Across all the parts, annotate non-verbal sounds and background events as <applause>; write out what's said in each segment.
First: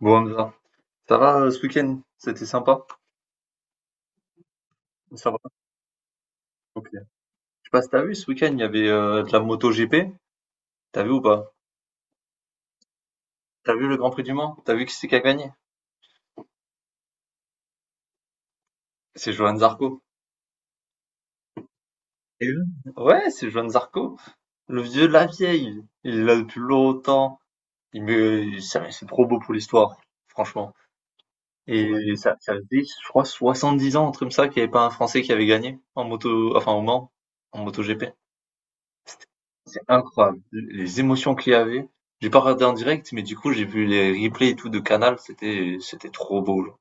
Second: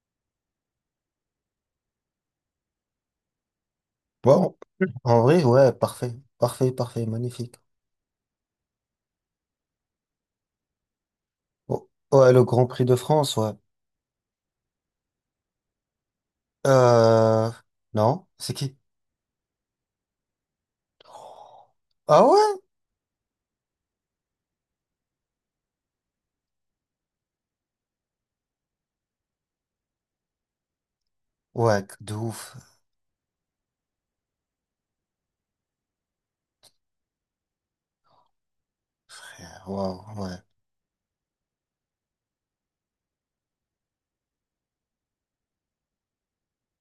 Bon, Hamza, ça va ce week-end? C'était sympa? Bon, en Ça va? vrai, ouais, parfait. Parfait, Ok. Je parfait, magnifique. sais pas si t'as vu ce week-end, il y avait de la moto MotoGP. T'as vu ou pas? Oh, ouais, le Grand Prix de France, ouais. T'as vu le Grand Prix du Mans? T'as vu qui c'est qui a gagné? Euh, non, c'est qui? C'est Johan Zarco. Ah Et ouais? eux Ouais, c'est Johan Zarco. Le vieux de la vieille. Il est là depuis longtemps. C'est trop beau pour l'histoire, franchement. Ouais, de Ouais. Ça ouf, faisait, je crois, 70 ans, un truc ça, qu'il n'y avait pas un Français qui avait gagné en moto, enfin au Mans, en MotoGP. frère. C'est Waouh, ouais. incroyable, les émotions qu'il y avait. J'ai pas regardé en direct, mais du coup, j'ai vu les replays et tout de Canal, c'était trop beau, genre.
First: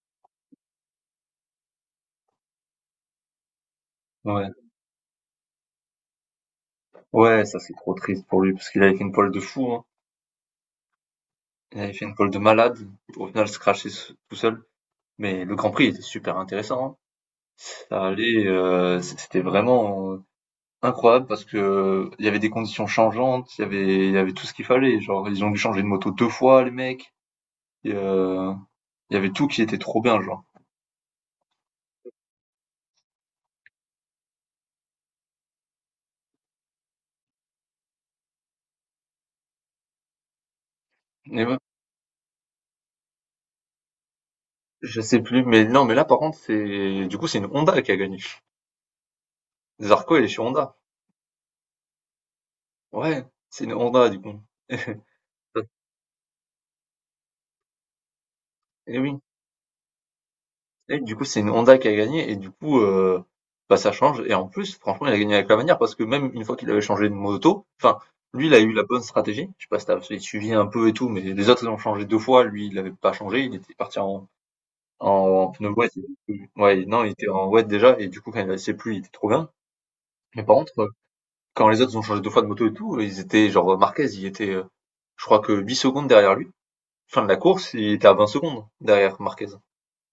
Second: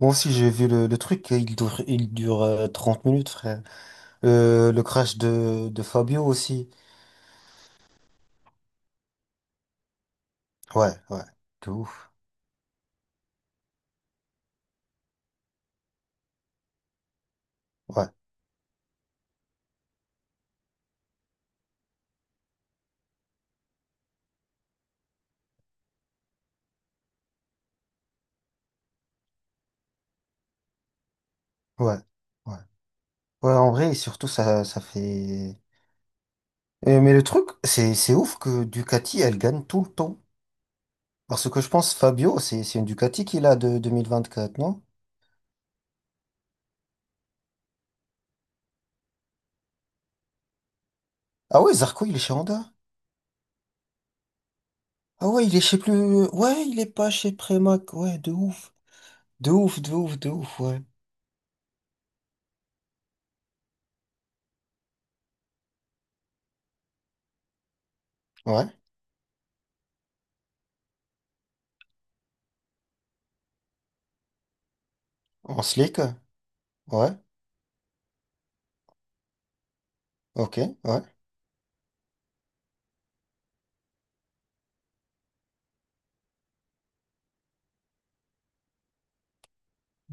Moi aussi, j'ai vu le truc, il dure, il dure 30 minutes, frère. Ouais. Le crash de Fabio aussi. Ouais, ça c'est trop triste pour lui parce qu'il avait fait une pole de fou, hein. Ouais, ouais, de Il avait fait ouf. une pole de malade. Au final, se crasher tout seul. Mais le Grand Prix était super intéressant, hein. Ça Ouais, allait, c'était vraiment incroyable parce que il y avait des conditions changeantes, il y avait tout ce qu'il fallait. Genre, ils ont dû changer de moto deux fois, les mecs. Et, il y avait tout qui était trop bien, genre. ouais, ouais. Ouais, en vrai, et surtout, ça fait... Mais le truc, c'est ouf que Ducati, elle gagne tout le temps. Et Parce que je pense Fabio, c'est une Ducati qu'il a de 2024, non? Je sais plus, mais non, mais là, par contre, du coup, c'est une Honda qui a gagné. Zarco, elle est sur Honda. Ah ouais, Zarco, il est chez Honda. Ouais, c'est une Honda, du coup. <laughs> Ah ouais, il est chez plus. Ouais, il est pas chez Premac. Ouais, de ouf. Et oui. De ouf, de ouf, de ouf, ouais. Et du coup, c'est une Honda qui a gagné, et du coup, bah, ça change. Et en plus, franchement, il a gagné avec la manière, parce que même une fois qu'il avait changé de moto, enfin, lui, il a Ouais, eu la bonne stratégie. Je sais pas si tu suivi un peu et tout, mais les autres, ils ont changé deux fois. Lui, il l'avait pas changé. Il était parti en pneu wet. slick. Ouais, non, il Ouais, était en wet déjà, et du coup, quand il a laissé plus, il était trop bien. Mais par ok, contre, ouais. quand les autres ont changé 2 fois de moto et tout, ils étaient genre Marquez, il était, je crois que 8 secondes derrière lui. Fin de la course, il était à 20 secondes derrière Marquez.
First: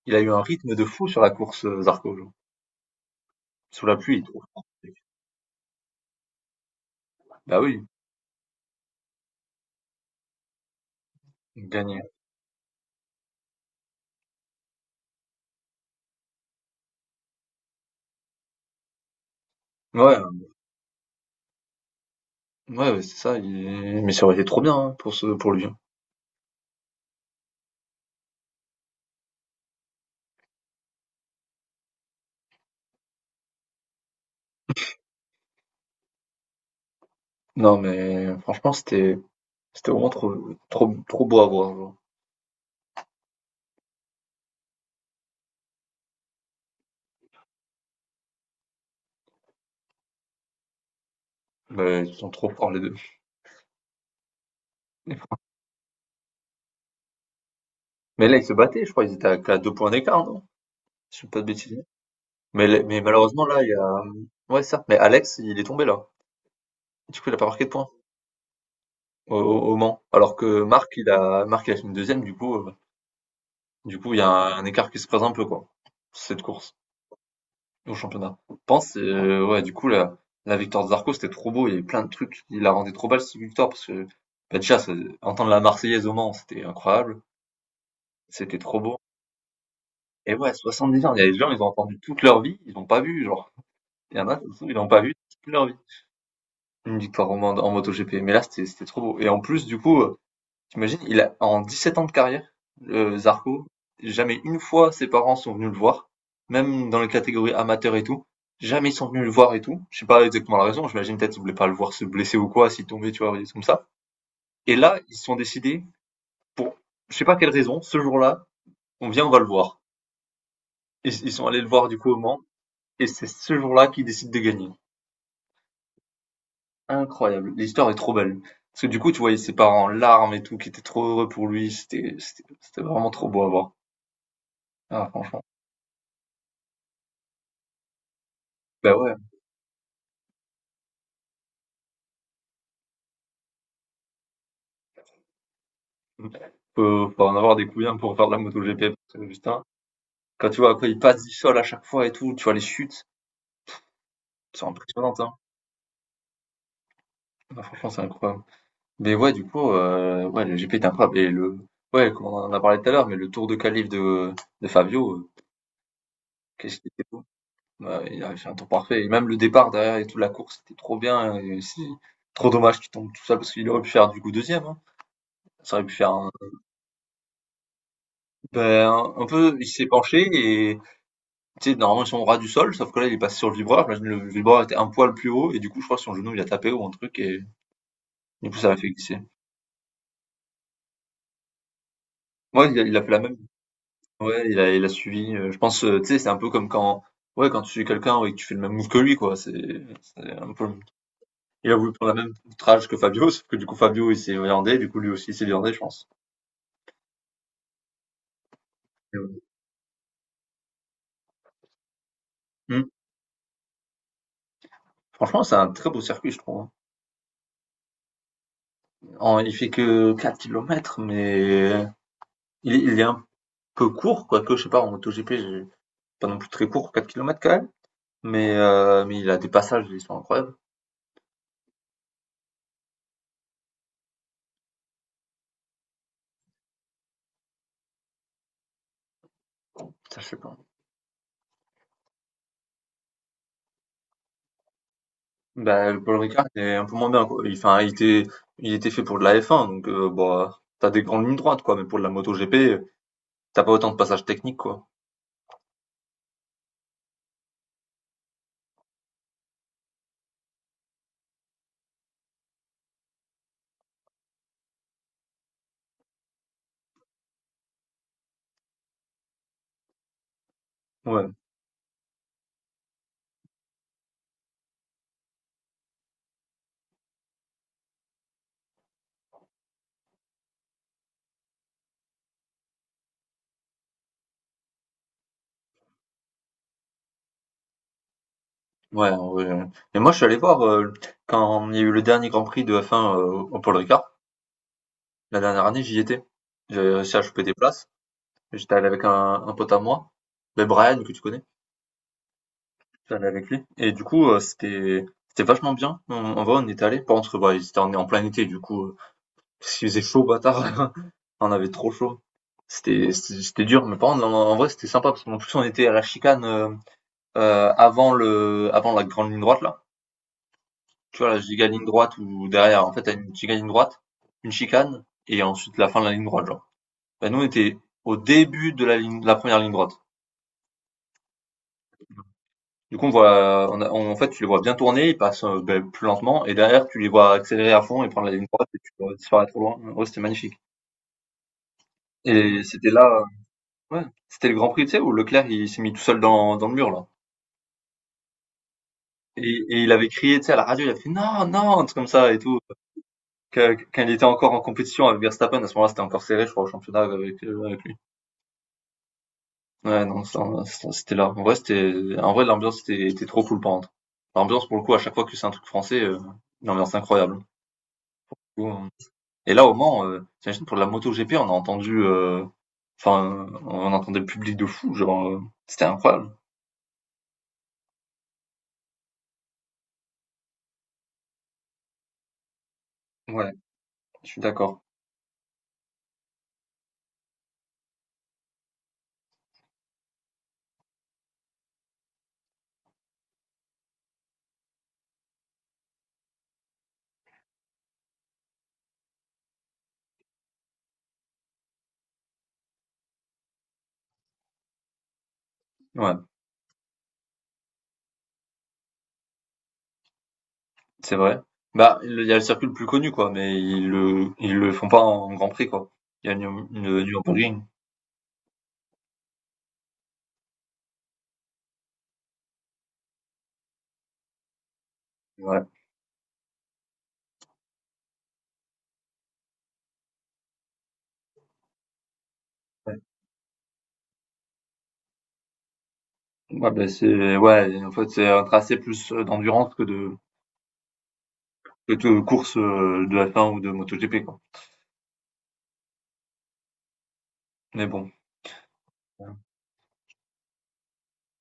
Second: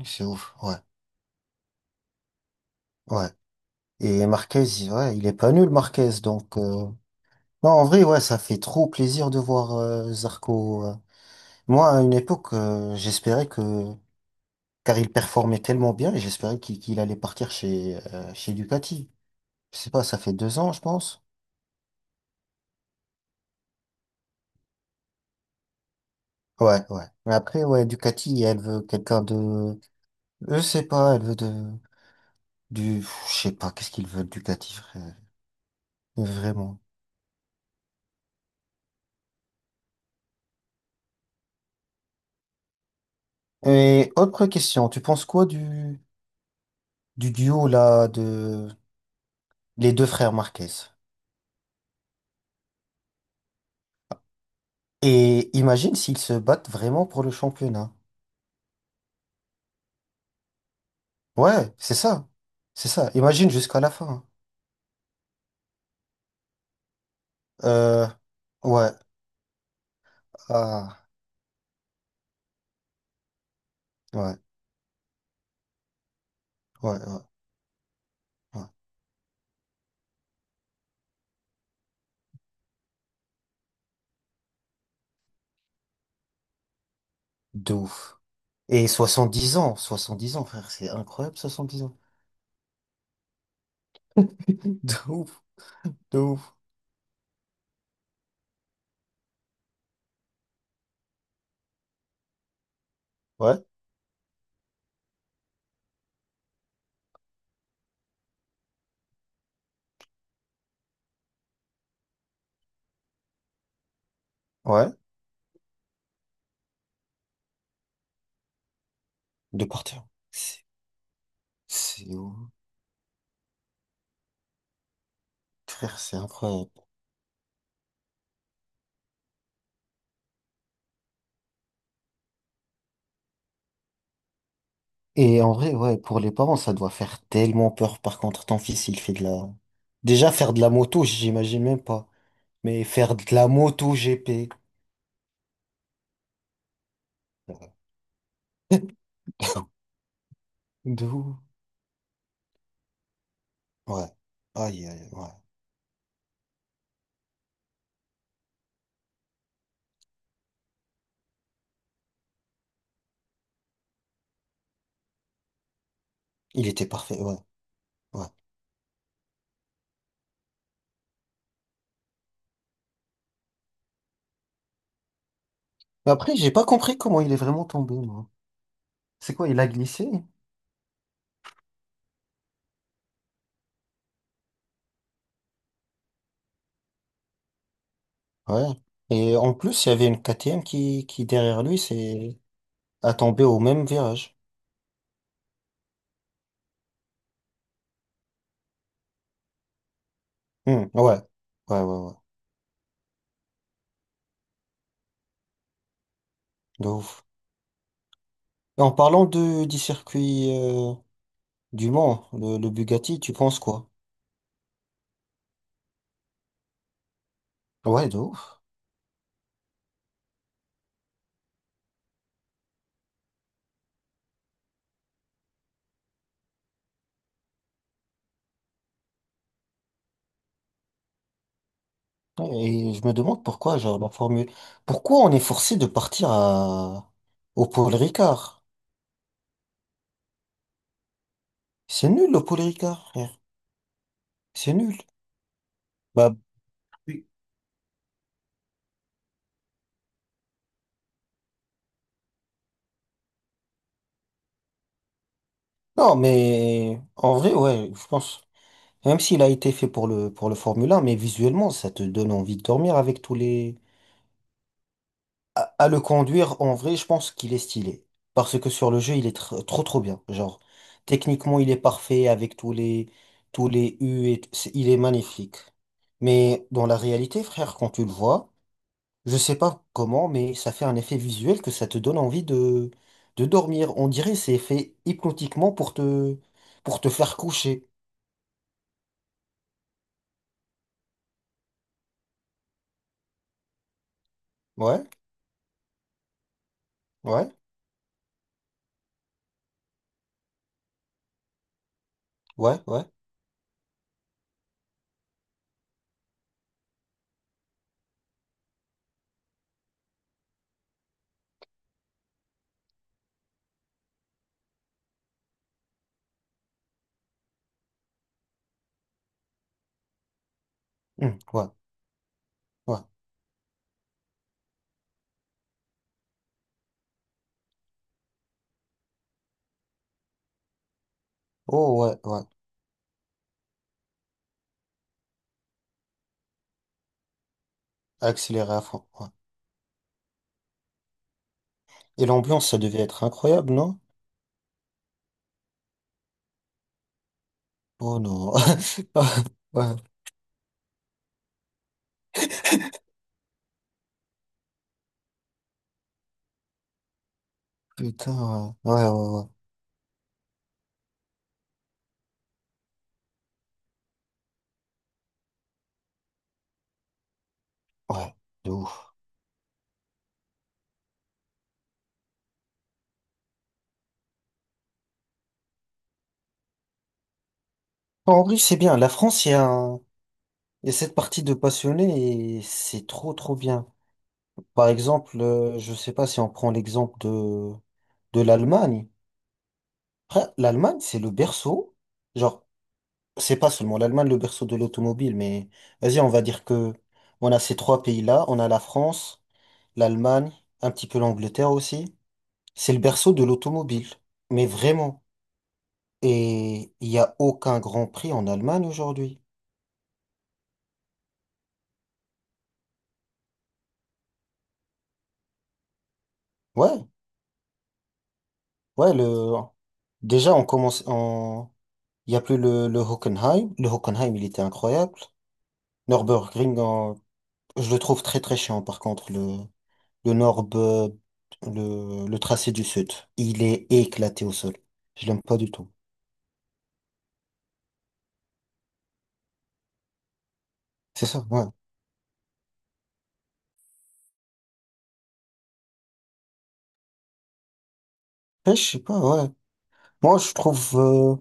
Il a C'est eu un ouf, rythme ouais, de fou sur la course, Zarco, genre. ouais. Sous la pluie, il Et est. Marquez, ouais, il est pas nul, Marquez. Donc, Bah non, oui, en vrai, ouais, ça fait trop plaisir de voir Zarco. Il Moi, à gagnait. une époque, j'espérais que. Car il performait tellement bien, et j'espérais qu'il allait partir chez, chez Ducati. Je sais pas, ça Ouais, fait deux ans, je pense. ouais, ouais, c'est ça, il mais ça aurait été trop bien, hein, pour lui, hein. Ouais, ouais. Mais après, ouais, Ducati, elle veut quelqu'un de... Je sais pas, elle veut de... Du... Je sais pas, qu'est-ce qu'ils veulent, Ducati, frère. Vraiment. Non, mais franchement, c'était vraiment trop trop trop beau à voir, genre. Et autre question, tu penses quoi du duo, là, de... Les deux frères Marquez? Mais ils sont trop forts les 2. Et imagine s'ils se battent vraiment pour le championnat. Mais là, ils se battaient, je crois, ils étaient à qu'à 2 points d'écart, non? Si je dis pas de Ouais, bêtises. c'est ça. C'est Mais ça. malheureusement, Imagine là, il y jusqu'à a. la fin, hein. ouais, certes, mais Alex, il est tombé là. Du coup, il a pas marqué de points Euh... Ouais. Au Mans. Alors que Ah. Marc, il a fini deuxième, du coup, il y a Ouais. Un écart qui se présente un peu, quoi. Cette course Ouais. Ouais. au championnat. Je Ouais. pense, ouais, du coup, la victoire de Zarco, c'était trop beau. Il y avait plein de trucs. Il la rendait trop belle, cette victoire, parce que, bah, déjà, entendre la Marseillaise au Mans, c'était incroyable. De ouf. C'était trop Et beau. Et 70 ans, ouais, frère, c'est 70 ans, il y a incroyable, des gens, ils ont 70 ans. entendu toute leur vie, ils l'ont pas vu, genre. Il y en a, ils <laughs> l'ont pas De vu ouf, toute leur vie. de ouf. Une victoire en MotoGP. Mais là, c'était trop beau. Et en plus, du coup, t'imagines, il a, en 17 ans de carrière, le Ouais, Zarco, jamais une fois ses parents sont venus le voir, même dans les catégories amateurs et tout. Jamais ils sont venus le voir et tout. Je sais pas exactement la raison. J'imagine peut-être qu'ils voulaient pas le voir se blesser ou quoi, s'il tombait, tu vois, des trucs comme ça. Et ouais, là, ils se sont décidés, pour je sais pas quelle raison, ce jour-là, on va le de voir. partir. C'est Ils sont allés le voir du c'est coup au ouf. Mans, et c'est ce jour-là qu'ils décident de gagner. Frère, c'est incroyable. Incroyable, l'histoire est trop belle. Parce que du coup, tu voyais ses parents en larmes et tout, qui étaient trop heureux pour lui. C'était vraiment trop beau à voir. Ah, Et franchement. en vrai, ouais, pour les parents, ça doit faire tellement peur. Par contre, ton fils, Bah il fait ouais. de la... Déjà, faire de la moto, j'imagine même pas. Mais faire de la moto GP. Faut en avoir des couilles hein, pour faire de la moto GP, <laughs> parce que, putain, quand tu vois quand il De passe du ouf. sol à chaque fois et tout, tu vois les chutes, Ouais. c'est Aïe, aïe, impressionnant, ouais. hein. Ah, franchement, c'est incroyable. Mais ouais, du coup, ouais, le GP est incroyable. Ouais, comme on en a parlé tout à l'heure, mais le tour de calife de Fabio, Il qu'est-ce était qu'il était parfait, ouais, ouais, il ouais. avait fait un temps parfait. Et même le départ derrière et toute la course, c'était trop bien. Et c'est trop dommage qu'il tombe tout seul parce qu'il aurait pu faire du coup deuxième, hein. Ça aurait pu faire Mais un, après, j'ai pas compris comment il est vraiment tombé, moi. ben, un C'est quoi, peu. il a Il s'est glissé? penché et tu sais, normalement ils sont au ras du sol, sauf que là il est passé sur le vibreur. J'imagine le vibreur était un poil plus haut et du coup je crois que son genou il a tapé ou un truc et du coup Ouais. ça l'a fait glisser. Et en plus, il y avait une KTM qui, derrière lui, c'est Ouais, il a fait a la même. tombé au même virage. Ouais, il a suivi. Je pense, tu sais, c'est un peu comme quand. Ouais, quand tu suis quelqu'un et que tu fais le même move que lui, quoi. C'est un peu le. Hmm, ouais. Il a Ouais, ouais, voulu ouais. prendre la même outrage que Fabio, sauf que du coup Fabio il s'est viandé, du coup lui aussi il s'est viandé, je pense. De ouf. Et en Et parlant ouais. de, du circuit du Mans, le Hmm. Bugatti, tu penses quoi? Franchement, c'est un très beau circuit, je trouve, hein. Ouais, de ouf. Il fait que 4 kilomètres, mais il est un peu court, quoique, je sais pas, en MotoGP, pas non plus très court, 4 kilomètres quand même. Mais il a des passages, ils sont incroyables. Et je me demande pourquoi, genre, la Formule... Pourquoi on est forcé de partir à... au Paul Ricard? Ça, je sais pas. C'est nul, le Paul Ricard, frère. C'est nul. Bah, le Paul Bah, Ricard est un peu moins bien, quoi. Il, enfin, il était fait pour de la F1, donc bah, t'as des grandes lignes droites, quoi. Mais pour de la MotoGP, t'as pas autant de passages techniques, quoi. non, mais en vrai, ouais, je pense. Même s'il a été fait pour pour le Formule 1, mais visuellement, ça te donne envie de dormir avec tous les... À, à le conduire, en vrai, je pense qu'il est stylé. Parce que sur le jeu, il est trop trop bien. Genre, Ouais, techniquement, il est parfait avec tous les U et... Il est magnifique. Mais dans la réalité, frère, quand tu le vois, je sais pas comment, mais ça fait un effet visuel que ça te donne envie de dormir. On dirait que c'est fait hypnotiquement pour pour te faire coucher. ouais, en vrai, ouais. Et moi, je suis allé voir quand il y a eu le dernier Grand Prix de F1 au Paul Ricard. Ouais, La dernière année, j'y étais. J'avais réussi à choper ouais, des places. J'étais allé avec un pote à moi, mais Brian, que tu connais. ouais, ouais. J'étais allé avec lui et du coup, c'était vachement bien. On En vrai, on y était allé, par contre, bah, c'était en plein été du coup, parce qu'il faisait chaud bâtard. <laughs> On avait trop chaud. C'était dur, mais par contre, en vrai, c'était sympa parce qu'en plus on était à la chicane, avant le avant la grande ligne droite là. Tu vois Hmm, la giga ouais. ligne droite ou derrière, en Ouais. fait, tu as une giga ligne droite, une chicane et ensuite la fin de la ligne droite, genre. Bah, nous, on était au début de la première ligne droite. Oh ouais, ouais. Du coup, on voit, en fait, tu les vois bien tourner, ils passent ben, plus lentement, et derrière, tu les vois accélérer à fond et prendre la ligne droite Accéléré et à tu fond, vois ouais. disparaître trop loin. Ouais, c'était magnifique. Et Et l'ambiance, ça c'était devait là, être incroyable, non? ouais, c'était le Grand Prix, tu sais, où Leclerc, il s'est mis tout seul dans le mur, là. Oh non. <laughs> Et il Ouais. avait crié, tu sais, à la radio, il a fait non, non, un truc comme ça et tout. Quand il était encore en compétition avec Verstappen, à ce moment-là, c'était encore serré, je crois, au championnat avec, avec lui. Putain, ouais. Ouais, ouais, Ouais, non, ça, c'était là. En vrai, en vrai, l'ambiance était trop cool, par contre. L'ambiance, pour le coup, à chaque fois que c'est un truc français, l'ambiance incroyable. Du ouais. Ouais. coup, De euh, ouf. Et là, au Mans, t'imagines pour la MotoGP, on a entendu, enfin, on entendait le public de fou, genre, c'était incroyable. En vrai, c'est bien. La France, il y a cette partie de passionnés et c'est trop, Ouais, trop bien. je suis d'accord. Par exemple, je sais pas si on prend l'exemple de l'Allemagne. Après, l'Allemagne, c'est le berceau. Genre, c'est pas seulement l'Allemagne le berceau de l'automobile, mais vas-y, on va dire que on a ces trois pays-là. On a la France. L'Allemagne, un petit peu l'Angleterre aussi. C'est le berceau de l'automobile, mais vraiment. Ouais, Et il n'y a aucun Grand Prix en Allemagne aujourd'hui. c'est vrai. Bah, il y a le circuit le plus connu, quoi, mais ils le font pas en Grand Prix, quoi. Il y a Nür le Ouais, Nürburgring. ouais, le... déjà on commence en... Il n'y a plus le Hockenheim. Le Hockenheim, il était incroyable. Ouais, Nürburgring, je le trouve très très chiant par contre, le Nürb- le tracé du ouais. Sud. Il est éclaté au sol. Je l'aime pas du tout. Ouais, bah, c'est ouais, en fait, c'est un tracé plus, d'endurance que de C'est ça, ouais. Course, de F1 ou de MotoGP, quoi. Mais bon. Après, je sais pas, ouais. Moi,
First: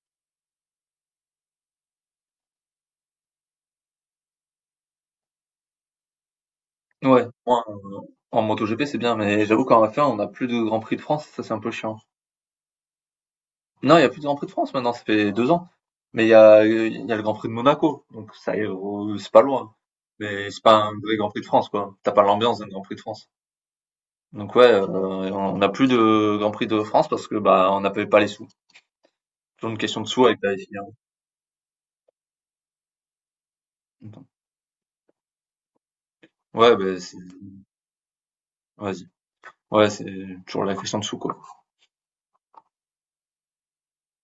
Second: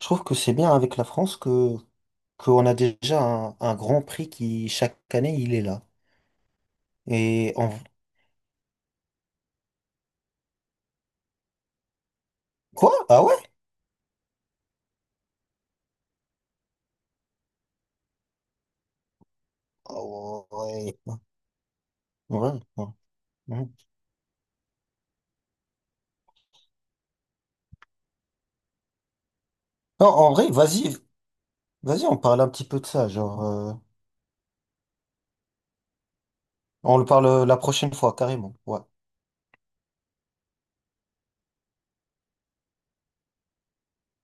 je trouve que c'est bien avec la France que qu'on a déjà un Grand Prix qui, chaque année, il est là. Ouais, Et ouais, en... en MotoGP, c'est bien, mais j'avoue qu'en F1, on a plus de Grand Prix de France, ça, c'est un peu chiant. Quoi? Ah ouais? Non, il y a plus de Grand Prix de France maintenant, ça fait 2 ans. Mais il y a le Grand Prix de Monaco, donc ça y est, c'est pas loin. Ah Mais c'est pas un ouais. vrai Grand Prix de France, quoi. T'as pas Ouais, l'ambiance d'un Grand ouais, Prix de France. ouais. Donc ouais, on n'a plus de Grand Prix de France parce que bah on n'avait pas les sous. Toujours une question de Non, sous en avec vrai, la f FIA. vas-y, vas-y, on parle un petit peu de ça, genre, Ouais, on bah, le parle la prochaine fois, carrément. Ouais. vas-y. Ouais, c'est toujours la question de sous, quoi.